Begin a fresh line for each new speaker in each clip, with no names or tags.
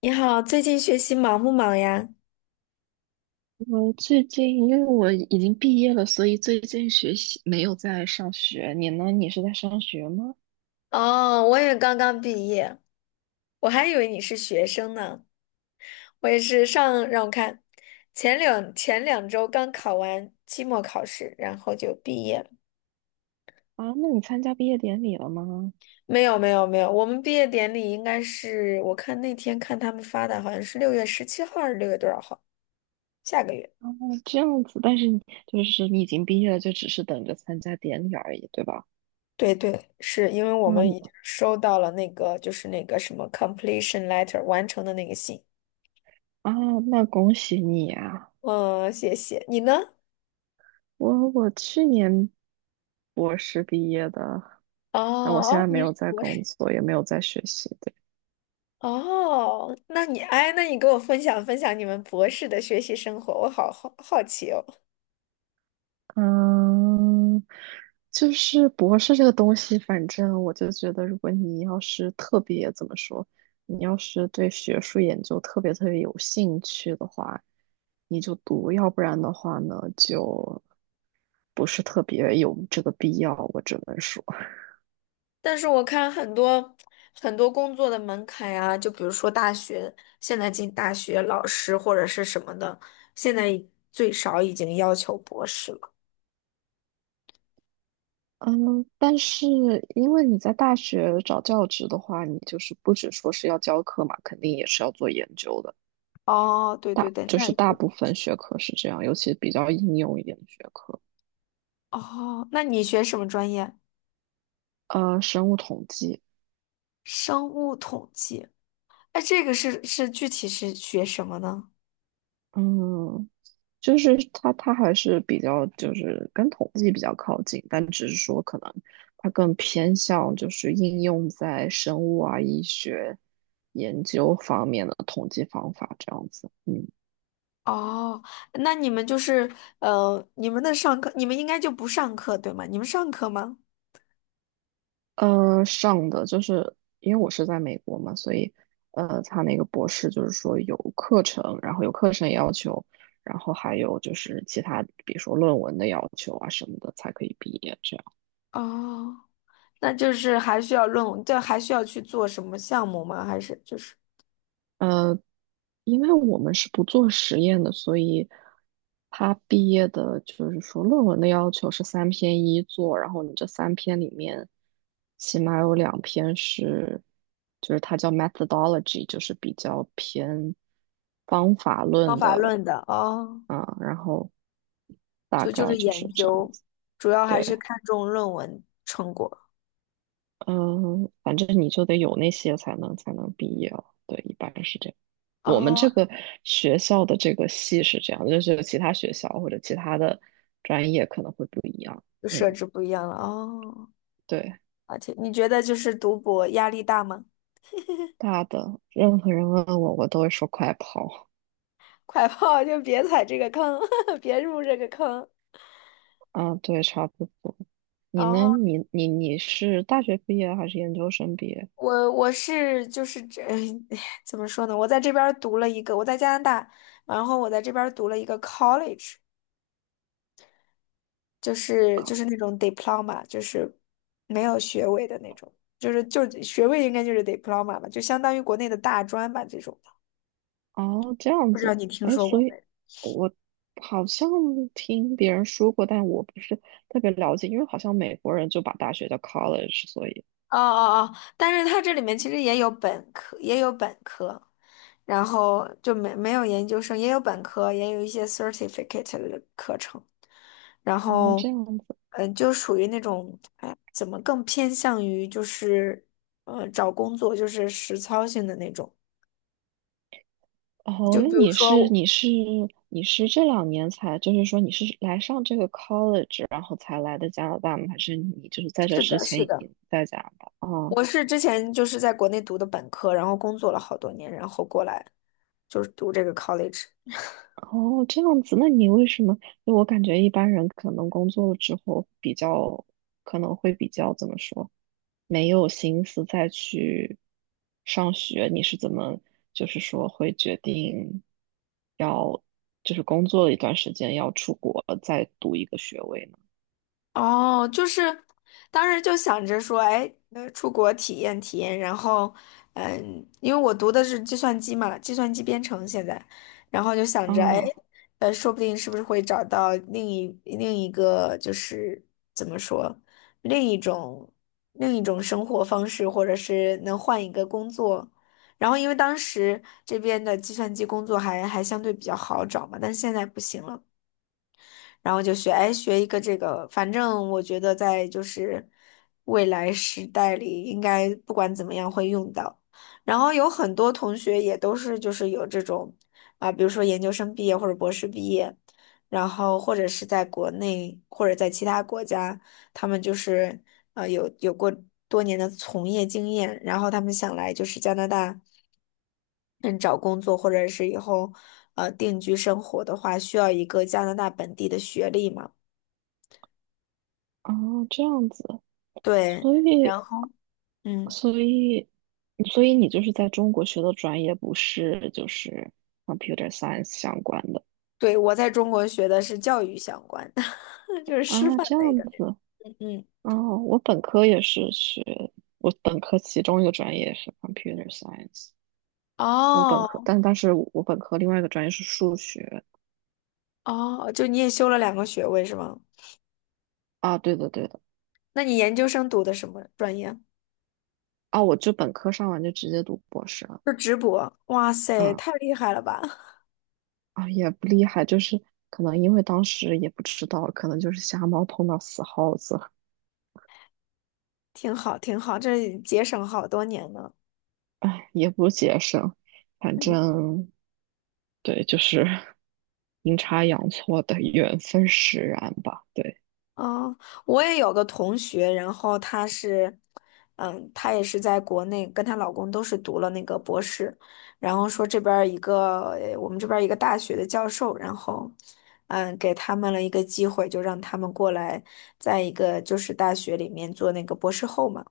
你好，最近学习忙不忙呀？
我最近因为我已经毕业了，所以最近学习没有在上学。你呢？你是在上学吗？
哦，我也刚刚毕业，我还以为你是学生呢。我也是上，让我看，前两周刚考完期末考试，然后就毕业了。
啊，那你参加毕业典礼了吗？
没有没有没有，我们毕业典礼应该是，我看那天看他们发的，好像是六月十七号还是六月多少号？下个月。
哦，这样子，但是你你已经毕业了，就只是等着参加典礼而已，对吧？
对对，是因为我们已经
啊
收到了那个就是那个 completion letter 完成的那个信。
啊，那恭喜你啊！
嗯，谢谢。你呢？
我去年博士毕业的，
哦
那我现
哦,
在没
你
有
是
在
博士。
工作，也没有在学习。对。
哦，那你哎，那你给我分享分享你们博士的学习生活，我好好奇哦。
嗯，就是博士这个东西，反正我就觉得，如果你要是特别怎么说，你要是对学术研究特别有兴趣的话，你就读；要不然的话呢，就不是特别有这个必要。我只能说，
但是我看很多工作的门槛呀、就比如说大学，现在进大学老师或者是什么的，现在已最少已经要求博士了。
嗯，但是因为你在大学找教职的话，你就是不只说是要教课嘛，肯定也是要做研究的。
哦，对对
大
对，
就
那
是
也确
大
实。
部分学科是这样，尤其比较应用一点的学科。
哦，那你学什么专业？
呃，生物统计。
生物统计。哎，这个具体是学什么呢？
嗯，就是它还是比较就是跟统计比较靠近，但只是说可能它更偏向就是应用在生物啊、医学研究方面的统计方法这样子。嗯，
哦，那你们就是你们的上课，你们应该就不上课，对吗？你们上课吗？
呃，上的就是因为我是在美国嘛，所以他那个博士就是说有课程，然后有课程要求，然后还有就是其他比如说论文的要求啊什么的才可以毕业这样。
哦，那就是还需要论文，这还需要去做什么项目吗？还是就是
呃，因为我们是不做实验的，所以他毕业的就是说论文的要求是三篇一作，然后你这三篇里面起码有两篇是，就是它叫 methodology，就是比较偏方法
方
论
法
的
论的？哦，
啊，然后大
就就
概
是
就是
研
这样
究，
子。
主要还是
对，
看重论文成果。
嗯，反正你就得有那些才能毕业了，对，一般是这样。我们这
哦，
个学校的这个系是这样，就是其他学校或者其他的专业可能会不一样。
就设
嗯，
置不一样了。哦，
对，
而且你觉得就是读博压力大吗？
大的，任何人问我，我都会说快跑。
快跑，就别踩这个坑，别入这个坑。
啊，对，差不多。你呢？
哦。
你是大学毕业还是研究生毕业？
我是 怎么说呢？我在这边儿读了一个，我在加拿大，然后我在这边儿读了一个 college，就是就
考
是那种 diploma，就是没有学位的那种，就是学位应该就是 diploma 吧，就相当于国内的大专吧这种的。
哦，这样
不知道
子。
你听
哎，
说
所
过
以
没？
我好像听别人说过，但我不是特别了解，因为好像美国人就把大学叫 college，所以
哦，但是它这里面其实也有本科，也有本科，然后就没没有研究生，也有本科，也有一些 certificate 的课程，然
哦，
后，
这样子。
嗯、就属于那种，哎，怎么更偏向于就是，找工作就是实操性的那种，
哦，
就
那
比如
你
说
是
我，
你是你是这两年才，就是说你是来上这个 college，然后才来的加拿大吗？还是你就是在这
是
之
的，
前
是
已
的，
经在加拿大？啊，
我是之前就是在国内读的本科，然后工作了好多年，然后过来就是读这个 college。
哦，这样子，那你为什么？就我感觉一般人可能工作了之后比较，可能会比较怎么说，没有心思再去上学。你是怎么，就是说会决定要，就是工作了一段时间要出国再读一个学位呢？
哦，就是当时就想着说，哎，出国体验体验，然后，嗯，因为我读的是计算机嘛，计算机编程现在，然后就想着，哎，
啊。
说不定是不是会找到另一个，就是怎么说，另一种另一种生活方式，或者是能换一个工作。然后，因为当时这边的计算机工作还相对比较好找嘛，但是现在不行了。然后就学，哎，学一个这个，反正我觉得在就是未来时代里，应该不管怎么样会用到。然后有很多同学也都是就是有这种啊，比如说研究生毕业或者博士毕业，然后或者是在国内或者在其他国家。他们就是有过多年的从业经验，然后他们想来就是加拿大，嗯，找工作或者是以后定居生活的话，需要一个加拿大本地的学历嘛？
哦，这样子，
对，
所以，
然后嗯，
所以，所以你就是在中国学的专业不是就是 computer science 相关的
对，我在中国学的是教育相关的，就是师
啊？
范
这
类
样
的，
子，
嗯，
哦，我本科也是学，我本科其中一个专业是 computer science，我本科，
哦
但是我本科另外一个专业是数学
哦，就你也修了两个学位是吗？
啊，对的对的
那你研究生读的什么专业？
啊，我就本科上完就直接读博士了，
就直博，哇塞，
嗯
太厉害了吧！
啊，也不厉害，就是可能因为当时也不知道，可能就是瞎猫碰到死耗子。
挺好，挺好，这节省好多年呢。
哎，也不节省，反
嗯，
正对，就是 阴差阳错的缘分使然吧。对，
哦，我也有个同学，然后她是，嗯，她也是在国内，跟她老公都是读了那个博士，然后说这边儿一个，我们这边儿一个大学的教授，然后，嗯，给他们了一个机会，就让他们过来，在一个就是大学里面做那个博士后嘛。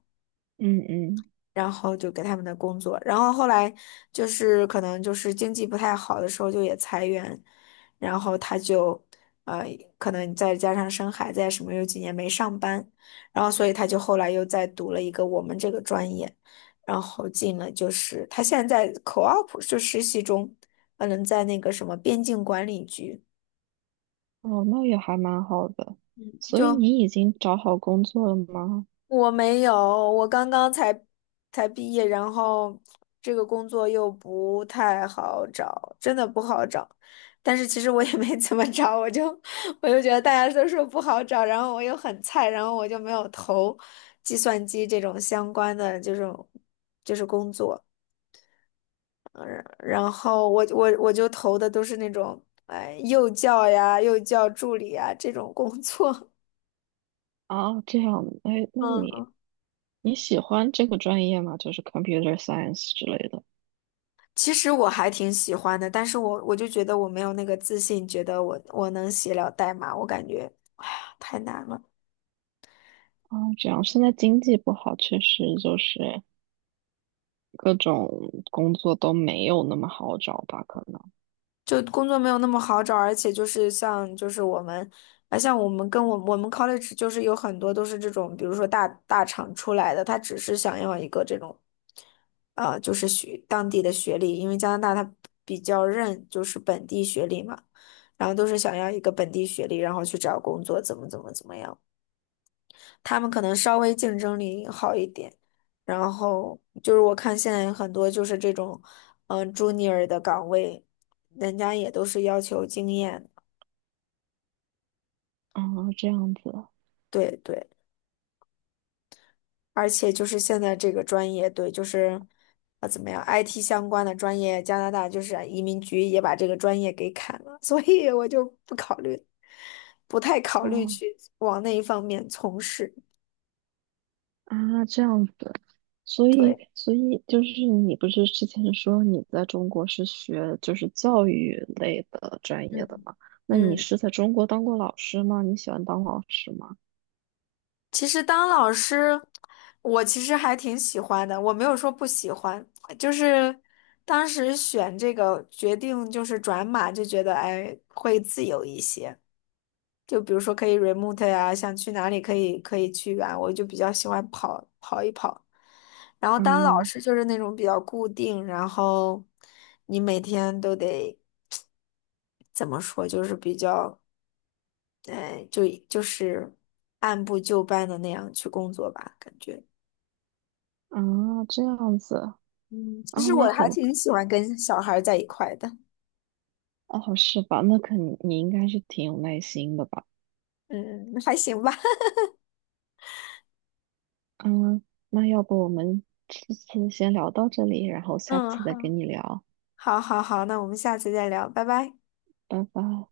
嗯嗯，
然后就给他们的工作，然后后来就是可能就是经济不太好的时候就也裁员，然后他就呃可能再加上生孩子呀什么，有几年没上班，然后所以他就后来又再读了一个我们这个专业，然后进了就是他现在在 co-op 就实习中，嗯，在那个什么边境管理局。
哦，那也还蛮好的。所以
就。
你已经找好工作了吗？
我没有，我刚刚才才毕业，然后这个工作又不太好找，真的不好找。但是其实我也没怎么找，我就 我就觉得大家都说不好找，然后我又很菜，然后我就没有投计算机这种相关的这种就是工作。嗯，然后我就投的都是那种哎幼教呀、幼教助理呀这种工作。
啊，这样，哎，那
嗯
你
嗯
你喜欢这个专业吗？就是 computer science 之类的。
其实我还挺喜欢的，但是我就觉得我没有那个自信，觉得我能写了代码，我感觉，哎呀，太难了，
啊，这样，现在经济不好，确实就是各种工作都没有那么好找吧？可能。
就工作没有那么好找，而且就是像就是我们，啊，像我们跟我们 college 就是有很多都是这种，比如说大厂出来的，他只是想要一个这种，就是学当地的学历，因为加拿大它比较认就是本地学历嘛，然后都是想要一个本地学历，然后去找工作，怎么样。他们可能稍微竞争力好一点。然后就是我看现在很多就是这种，嗯，junior 的岗位，人家也都是要求经验的，
啊，这样子。
对对，而且就是现在这个专业，对，就是啊怎么样，IT 相关的专业，加拿大就是啊移民局也把这个专业给砍了，所以我就不考虑，不太考虑
哦
去往那一方面从事，
啊，这样子，所以，
对，
所以就是你不是之前说你在中国是学就是教育类的专业的
嗯
吗？那你
嗯。
是在中国当过老师吗？你喜欢当老师吗？
其实当老师，我其实还挺喜欢的，我没有说不喜欢，就是当时选这个决定就是转码，就觉得哎会自由一些，就比如说可以 remote 呀、想去哪里可以可以去啊，我就比较喜欢跑一跑。然后当老
嗯
师就是那种比较固定，然后你每天都得怎么说，就是比较，哎，就就是按部就班的那样去工作吧，感觉。
啊，这样子
嗯，其
啊，
实
那
我还
很
挺喜欢跟小孩儿在一块的。
哦，是吧？那肯你应该是挺有耐心的吧？
嗯，还行吧。
嗯，那要不我们这次先聊到这里，然后下
嗯，
次再
好，
跟你聊，
好，好，好，那我们下次再聊，拜拜。
拜拜。